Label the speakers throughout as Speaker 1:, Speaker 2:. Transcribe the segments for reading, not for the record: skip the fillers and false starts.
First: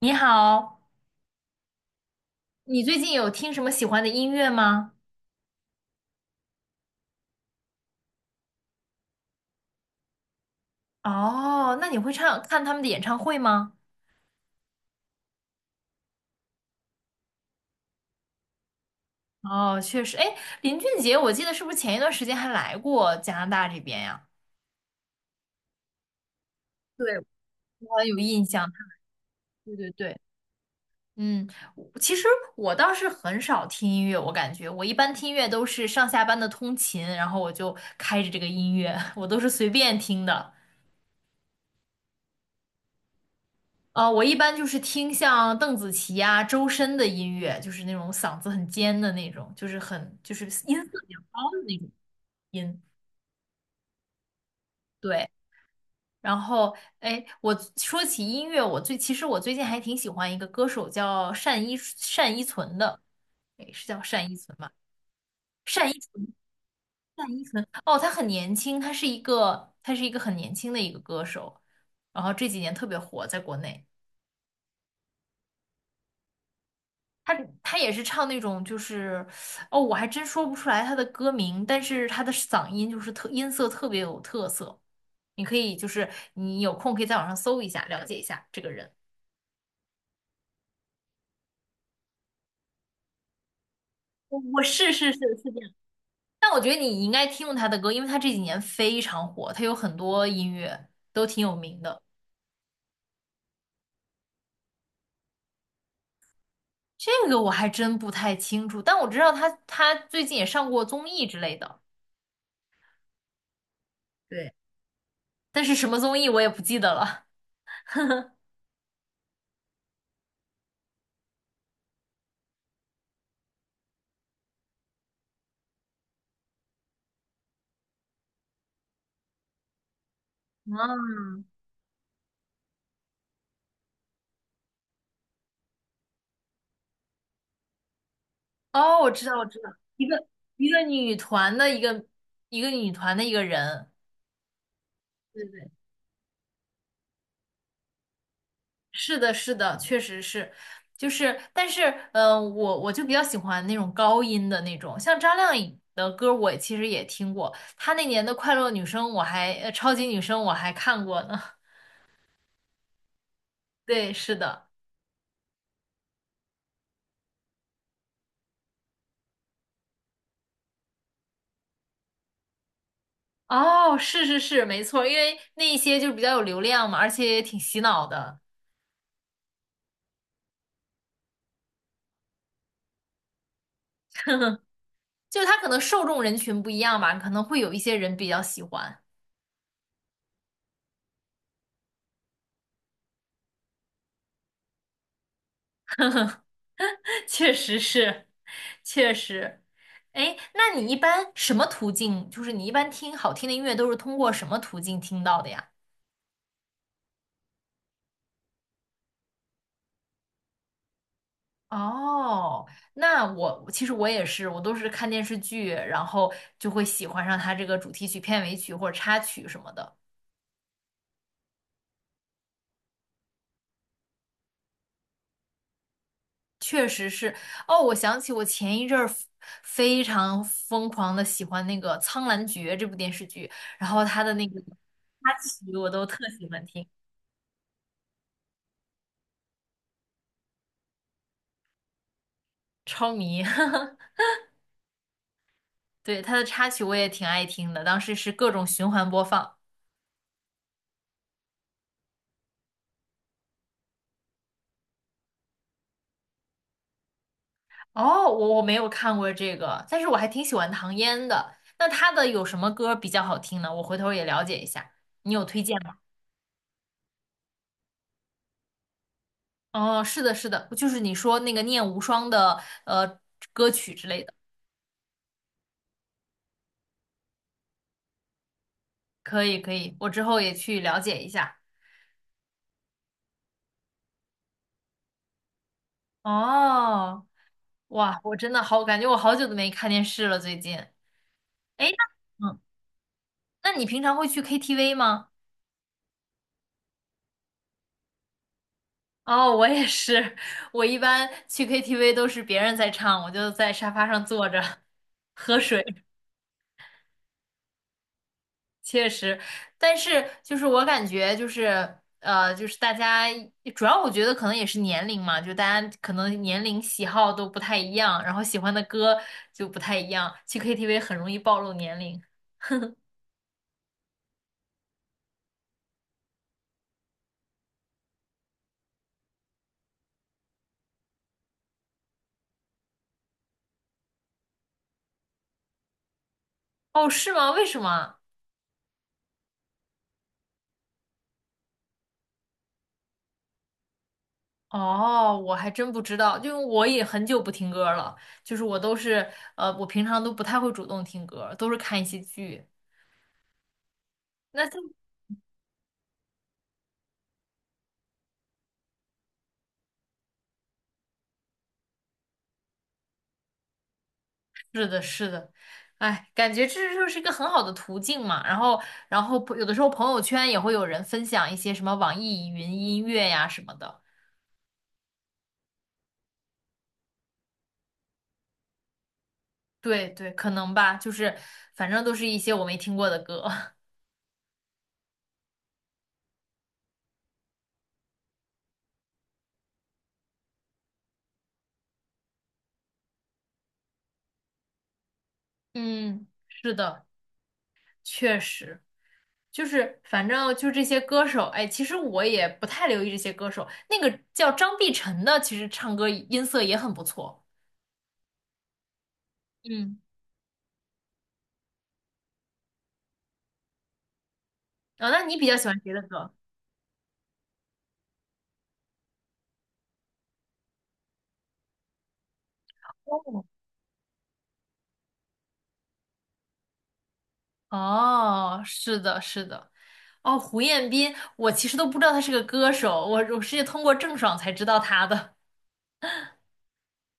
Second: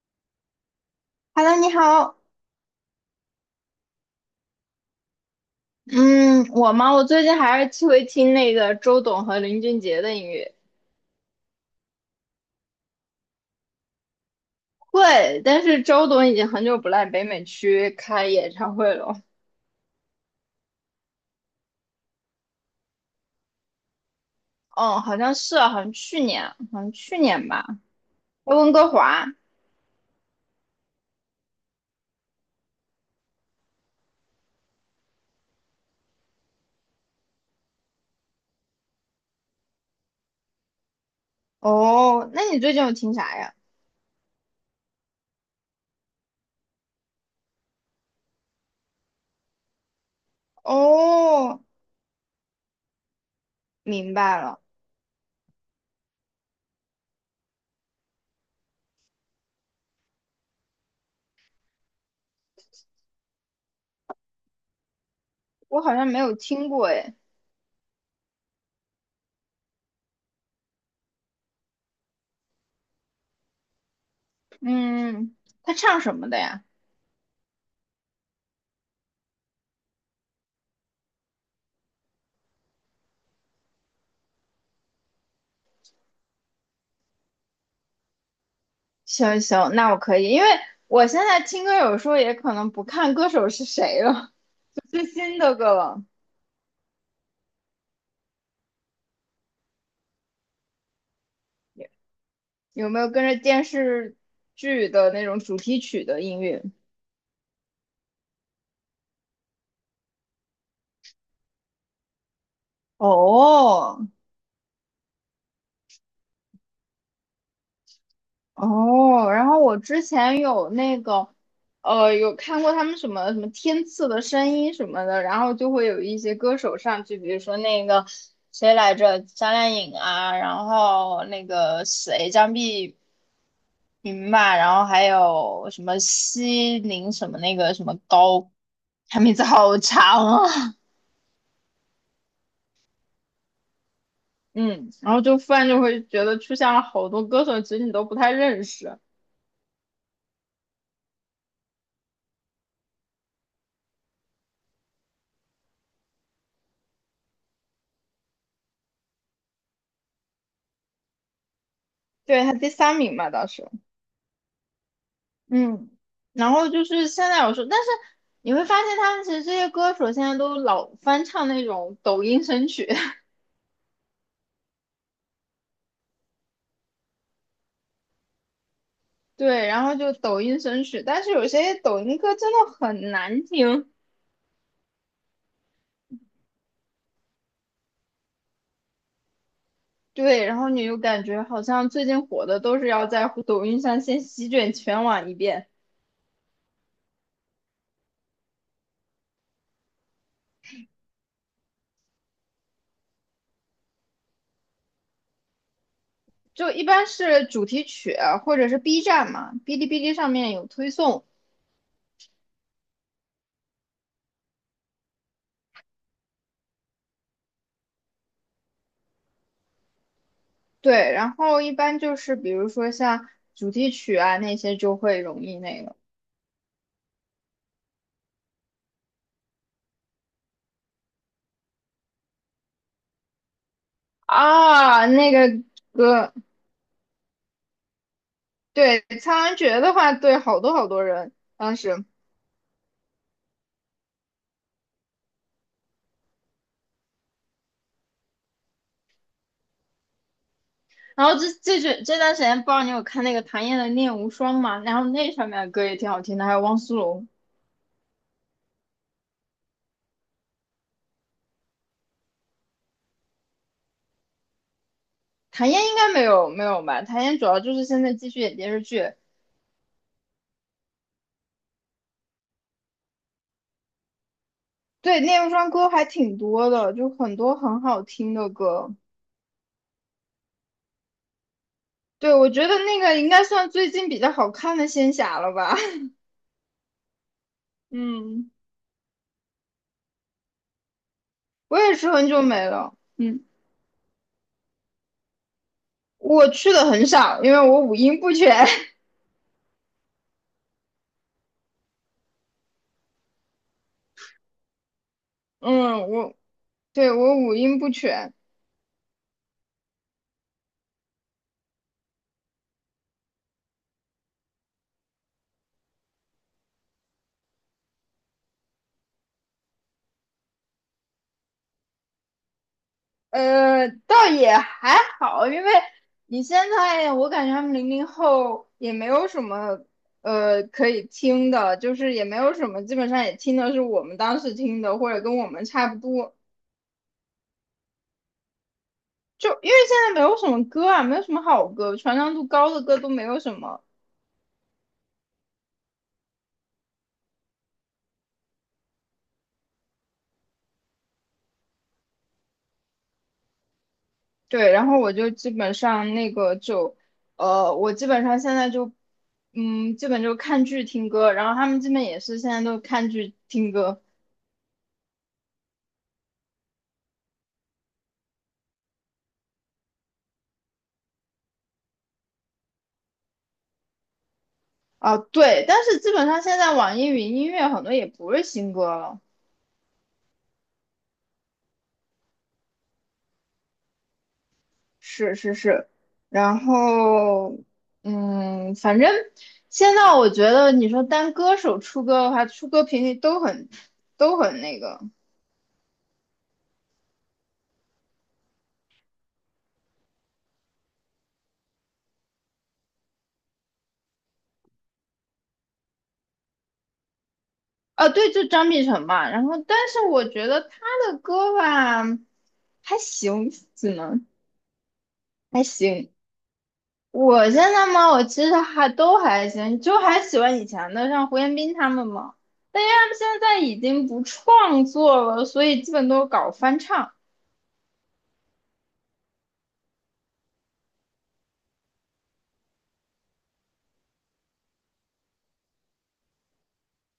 Speaker 1: 你好，
Speaker 2: Hello，你好。
Speaker 1: 你最近有听什么喜欢的音乐吗？
Speaker 2: 嗯，我吗？我最近还是会听那个周董和林俊杰的音乐。
Speaker 1: 哦，那你会唱，看他们的演唱会吗？
Speaker 2: 会。但是周董已经很久不来北美区开演唱会了。
Speaker 1: 哦，确实，哎，林俊杰，我记得是不是前一段时间还来过加拿大这边呀？
Speaker 2: 哦，好像是啊，好像去年，好像
Speaker 1: 对，
Speaker 2: 去年吧。
Speaker 1: 我有印
Speaker 2: 在
Speaker 1: 象。
Speaker 2: 温哥华。
Speaker 1: 对对对，嗯，我其实我倒是很少听音乐，我感觉我一般听音乐都是上下班的通勤，然后我就开着这个音乐，我都是随便听的。
Speaker 2: 哦，那你最近有听啥呀？
Speaker 1: 我一般就是听像邓紫棋啊、周深的音乐，就是那种嗓子很尖的那种，就是很就是音色比较高的
Speaker 2: 哦，
Speaker 1: 那种音。
Speaker 2: 明白了。
Speaker 1: 对，然后哎，我说起音乐，其实我最近还挺喜欢一个歌手叫单依纯的，哎，是叫单依纯吗？
Speaker 2: 我
Speaker 1: 单依
Speaker 2: 好像没
Speaker 1: 纯，
Speaker 2: 有听过诶。
Speaker 1: 单依纯，哦，她很年轻，她是一个很年轻的一个歌手，然后这几年特别火，在国内。
Speaker 2: 嗯，他唱什么的呀？
Speaker 1: 他他也是唱那种就是，哦，我还真说不出来他的歌名，但是他的嗓音就是音色特别有特色，你可以就是你有空可以在网上搜一下，了解一下这个人。
Speaker 2: 行行，那我可以，因为我现在听歌有时候也可能不看歌手是谁了，
Speaker 1: 我 是
Speaker 2: 最
Speaker 1: 是是
Speaker 2: 新
Speaker 1: 是
Speaker 2: 的
Speaker 1: 这样，
Speaker 2: 歌了。
Speaker 1: 但我觉得你应该听过他的歌，因为他这几年非常火，他有很多音乐都挺有名的。
Speaker 2: 有没有跟着电视剧的那种主题曲的音乐？
Speaker 1: 这个我还真不太清楚，但我知道他最近也上过综艺之类的，
Speaker 2: 哦，
Speaker 1: 对，但是什么综艺我也不记得了。
Speaker 2: 哦，然后我之前有那个，有看过他们什么什么天赐的声音什么的，然后就会有一些歌手上去，比如说那个谁来着，张靓颖啊，然
Speaker 1: 啊，
Speaker 2: 后那个谁张碧云吧，然后还有什么西宁什么那个什么高，
Speaker 1: 哦，我
Speaker 2: 他
Speaker 1: 知
Speaker 2: 名
Speaker 1: 道，
Speaker 2: 字
Speaker 1: 我知道，
Speaker 2: 好
Speaker 1: 一个
Speaker 2: 长
Speaker 1: 一
Speaker 2: 啊。
Speaker 1: 个女团的一个一个女团的一个人，
Speaker 2: 嗯，然后就
Speaker 1: 对
Speaker 2: 突然
Speaker 1: 对，
Speaker 2: 就会觉得出现了好多歌手，其实你都不太认识。
Speaker 1: 是的，是的，确实是，就是，但是，我就比较喜欢那种高音的那种，像张靓颖的歌，我其实也听过，她那年的《快乐女声》，超级女声》我还看过呢。
Speaker 2: 对，他第三名嘛，当时。
Speaker 1: 对，是的，
Speaker 2: 嗯，然后就是现在有时候，但是你会发现他们其实这些歌手现在都老翻唱那种抖音神曲。
Speaker 1: 哦，是是是，没错，因为那一些就是比较有流量嘛，而且也挺洗脑的，
Speaker 2: 对，然后就抖音神曲，但是有些抖音歌真的很难听。
Speaker 1: 就它可能受众人群不一样吧，可能会有一些人比较喜欢，
Speaker 2: 对，然后你又感觉好像最近火的都是要在抖音上先席卷全网一遍。
Speaker 1: 确实是。确实。哎，那你一般什么途径？就是你一般听好听的音乐都是通过什么途径听到的呀？
Speaker 2: 就一般是主题曲啊或者是 B 站嘛，哔哩哔哩上面有推送。
Speaker 1: 哦，那我其实我也是，我都是看电视剧，然后就会喜欢上它这个主题曲、片尾曲或者插曲什么的。
Speaker 2: 对，然后一般就是比如说像主题曲啊那些就会容易那个
Speaker 1: 确实是。哦，我想起我前一阵儿非常疯狂的喜欢那个《苍兰诀》这部电视剧，然后它的那个
Speaker 2: 啊那
Speaker 1: 插
Speaker 2: 个
Speaker 1: 曲我都特
Speaker 2: 歌。
Speaker 1: 喜欢听，
Speaker 2: 对，《苍兰诀》的话，对好多好多人当时。
Speaker 1: 超迷。对，他的插曲我也挺爱听的，当时是各种循环播放。
Speaker 2: 然后这段时间不知道你有看那个谭燕的《念无双》吗？然后那上面的歌也挺好听的，还有汪苏泷。
Speaker 1: 哦，我没有看过这个，但是我还挺喜欢唐嫣的。那她的有什么歌比较好听呢？我回头也了解一下，你有推
Speaker 2: 谭
Speaker 1: 荐
Speaker 2: 燕应
Speaker 1: 吗？
Speaker 2: 该没有吧？谭燕主要就是现在继续演电视剧。
Speaker 1: 哦，是的，是的，就是你说那个《念无双》的歌曲之类的，
Speaker 2: 对，《念无双》歌还挺多的，就很多很好听的歌。
Speaker 1: 可以可以，我之后也去了解一下。
Speaker 2: 对，我觉得那个应该算最近比较好看的仙侠了吧。
Speaker 1: 哦，哇，我
Speaker 2: 嗯，
Speaker 1: 真的好，感觉我好久都没看电视了，最近。
Speaker 2: 我
Speaker 1: 哎，
Speaker 2: 也是很久
Speaker 1: 那嗯，
Speaker 2: 没了。嗯，
Speaker 1: 那你平常会去 KTV 吗？
Speaker 2: 我去的很少，因为我五音不全。
Speaker 1: 哦，我也是，我一般去 KTV 都是别人在唱，我就在沙发上坐着喝 水，
Speaker 2: 嗯，我对我五音不全。
Speaker 1: 确实。但是就是我感觉就是就是大家主要我觉得可能也是年龄嘛，就大家可能年龄喜好都不太一样，然后喜欢的歌就不太一样，去 KTV 很容易暴露年龄。
Speaker 2: 倒也还好，因为你现在我感觉他们零零后也没有什么可以听的，就是也没有什么，基本上也听的是我们当时听的，或者跟我们差不多。
Speaker 1: 哦，是吗？为什么？
Speaker 2: 就因为现在没有什么歌啊，没有什么好歌，传唱度高的歌都没有什么。
Speaker 1: 哦，我还真不知道，因为我也很久不听歌了，就是我平常都不太会主动听歌，都是看一些剧。那
Speaker 2: 对，
Speaker 1: 就
Speaker 2: 然后我就基本上那个就，我基本上现在就，嗯，基本就看剧听歌，然后他们基本也是现在都看剧听歌。
Speaker 1: 是的，是的，哎，感觉这就是一个很好的途径嘛。然后，有的时候朋友圈也会有人分享一些什么网易云音乐呀什么的。
Speaker 2: 啊，对，但是基本上现在网易云音乐很多也不是新歌了。
Speaker 1: 对对，可能吧，就是反正都是一些我没听过的歌。
Speaker 2: 是是是，然后，嗯，反正现在我觉得你说单歌手出歌的话，出歌频率都很那个。
Speaker 1: 嗯，是的，确实。就是反正就这些歌手，哎，其实我也不太留意这些歌手。那个叫张碧晨的，其实唱歌音色也很不错。
Speaker 2: 啊，对，就张碧晨嘛。然后，但
Speaker 1: 嗯，
Speaker 2: 是我觉得他的歌吧，还行，只能
Speaker 1: 啊、那你比较
Speaker 2: 还
Speaker 1: 喜欢谁的
Speaker 2: 行。
Speaker 1: 歌？
Speaker 2: 我现在嘛，我其实还都还行，就还喜欢以前的，像胡彦斌他们嘛。但因为他们现
Speaker 1: 哦，
Speaker 2: 在已经不创作了，所以基本都是搞翻唱。
Speaker 1: 哦，是的，是的，哦，胡彦斌，我其实都不知道他是个歌手，我是通过郑爽才知道他的。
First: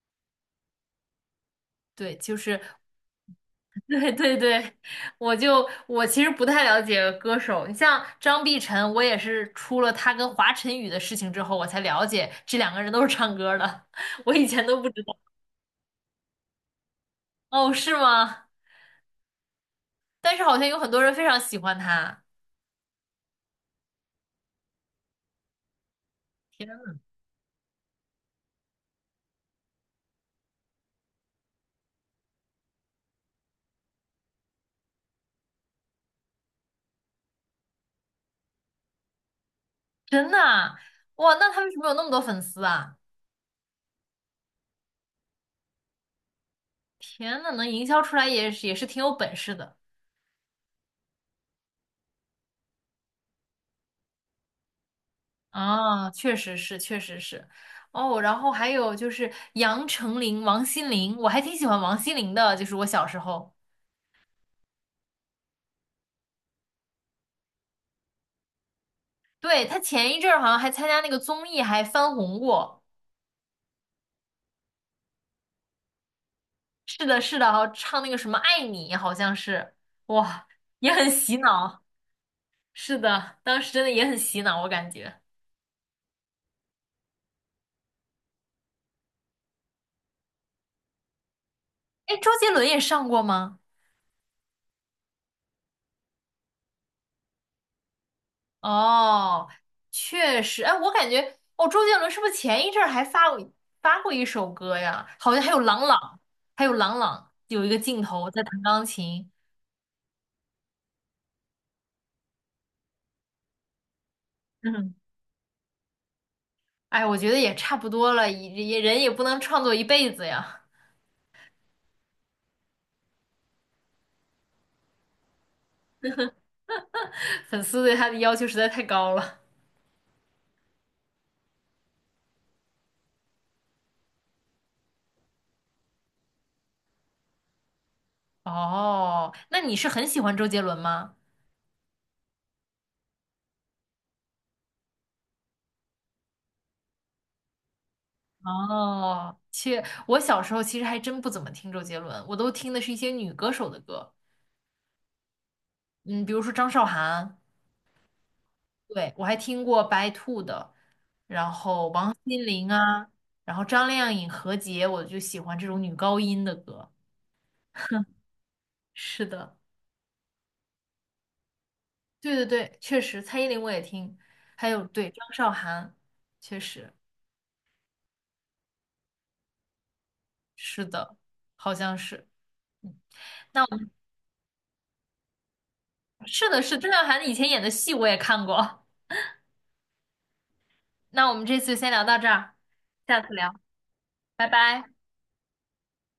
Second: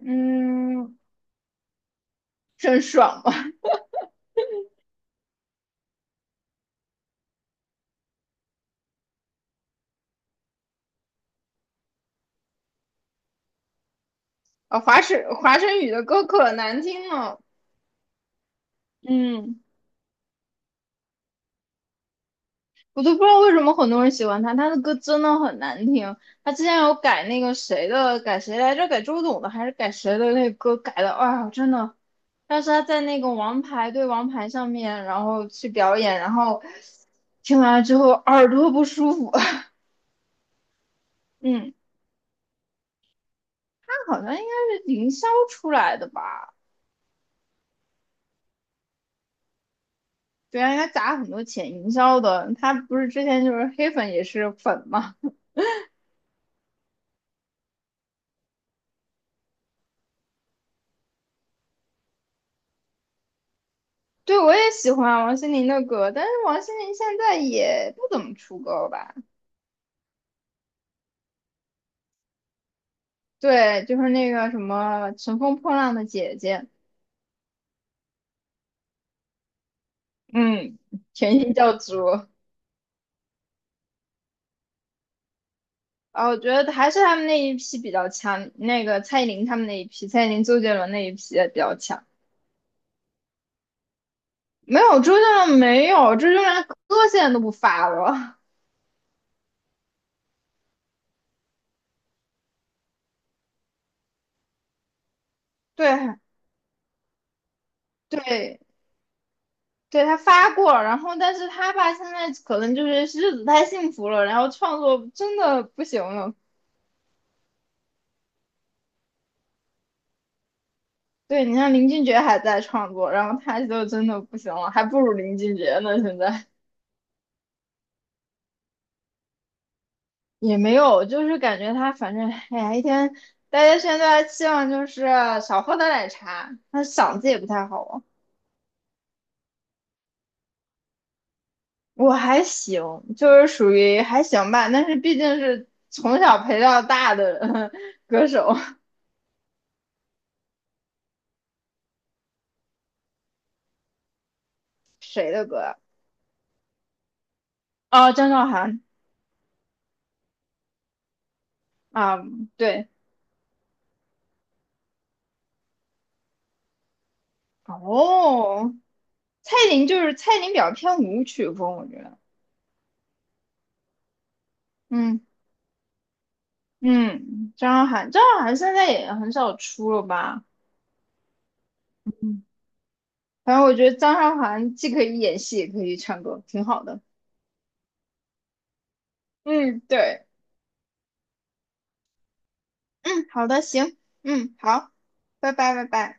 Speaker 2: 嗯，
Speaker 1: 对，就是
Speaker 2: 真爽嘛！
Speaker 1: 对对对，我其实不太了解歌手，你像张碧晨，我也是出了他跟华晨宇的事情之后，我才了解这两个人都是唱歌的，我以前都
Speaker 2: 啊，
Speaker 1: 不知道。
Speaker 2: 华晨宇的歌可难听了。
Speaker 1: 哦，是吗？
Speaker 2: 嗯。
Speaker 1: 但是好像有很多人非常喜欢他，
Speaker 2: 我都不知道为什么很多人喜欢他，他的歌真的很难听。他之
Speaker 1: 天呐，
Speaker 2: 前有改那个谁的，改谁来着？改周董的还是改谁的那个歌改的？哎呀，真的。但是他在那个王牌对王牌上面，然后去表演，然后听完了之后耳朵不舒服。
Speaker 1: 真的啊，哇，那他为
Speaker 2: 嗯，
Speaker 1: 什么有那么多粉丝啊？
Speaker 2: 他好像应该是营销出来的吧？
Speaker 1: 天呐，能营销出来也是挺有本事的
Speaker 2: 对啊，应该砸很多钱营销的。他不是之前就是黑粉也是粉嘛？
Speaker 1: 啊，确实是，确实是。哦，然后还有就是杨丞琳、王心凌，我还挺喜欢王心凌的，就是我小时候。
Speaker 2: 对，我也喜欢王心凌的歌，但是王心凌现在也不怎么出歌了吧？
Speaker 1: 对，他前一阵儿好像还参加那个综艺，还翻红过。
Speaker 2: 对，就是那个什么《乘风破浪的姐姐》。
Speaker 1: 是的，是的，好像唱那个什么《爱你》，好像是，哇，
Speaker 2: 嗯，
Speaker 1: 也很洗
Speaker 2: 甜心教
Speaker 1: 脑。
Speaker 2: 主。
Speaker 1: 是的，当时真的也很洗脑，我感觉。
Speaker 2: 啊，我觉得还是他们那一批比较强，那个蔡依林他们那一批，蔡依林、周杰伦那一批也比较强。
Speaker 1: 哎，周杰伦也上过吗？
Speaker 2: 没有周杰伦，没有周杰伦，歌现在都不发了。
Speaker 1: 哦，确实，哎，我感觉，哦，周杰伦是不是前一阵儿还发过一首歌呀？好像还有 郎
Speaker 2: 对
Speaker 1: 朗，有一个镜头在
Speaker 2: 对
Speaker 1: 弹钢琴。
Speaker 2: 对，他发过，然后但是他吧现在可能就是日子太幸福了，然后创
Speaker 1: 嗯，
Speaker 2: 作真的不行了。
Speaker 1: 哎，我觉得也差不多了，也人也不能创作一辈子呀。
Speaker 2: 对你像林俊杰还在创作，然后他就真的不行了，还不如林俊杰呢现在。
Speaker 1: 粉丝对他的要求实在太高了。
Speaker 2: 也没有，就是感觉他反正，哎呀，一天大家现在期望就是少喝点奶茶，他嗓子也不太好啊。
Speaker 1: 哦，那你是很喜欢周杰伦吗？
Speaker 2: 我还行，就是属于还行吧，但是毕竟是从小陪到大的 歌手。
Speaker 1: 哦，切，我小时候其实还真不怎么听周杰伦，我都听的是一些女歌手的歌，
Speaker 2: 谁的歌啊？
Speaker 1: 嗯，比如说张韶涵，
Speaker 2: 哦，张韶涵
Speaker 1: 对，我还听过白兔的、
Speaker 2: 啊，
Speaker 1: 心灵
Speaker 2: 对，
Speaker 1: 啊，然后张靓颖、何洁，我就喜欢这种女高音的歌。
Speaker 2: 哦，
Speaker 1: 是的，
Speaker 2: 蔡琳就是蔡琳比较偏舞曲风，我觉得。
Speaker 1: 对对对，确实，蔡依林我也听，还有对
Speaker 2: 嗯
Speaker 1: 张韶涵，确实
Speaker 2: 嗯，张韶涵，张韶涵现在也很少出了吧？
Speaker 1: 是的，好像是。嗯，
Speaker 2: 反
Speaker 1: 那
Speaker 2: 正我觉得张韶涵既可以演戏，也可以唱歌，
Speaker 1: 是的，
Speaker 2: 挺
Speaker 1: 是的
Speaker 2: 好
Speaker 1: 郑
Speaker 2: 的。
Speaker 1: 韶涵以前演的戏我也看过。
Speaker 2: 嗯，对，
Speaker 1: 那我们这次先聊到这儿，下
Speaker 2: 嗯，
Speaker 1: 次
Speaker 2: 好
Speaker 1: 聊，
Speaker 2: 的，行，
Speaker 1: 拜
Speaker 2: 嗯，
Speaker 1: 拜。
Speaker 2: 好，拜拜，拜拜。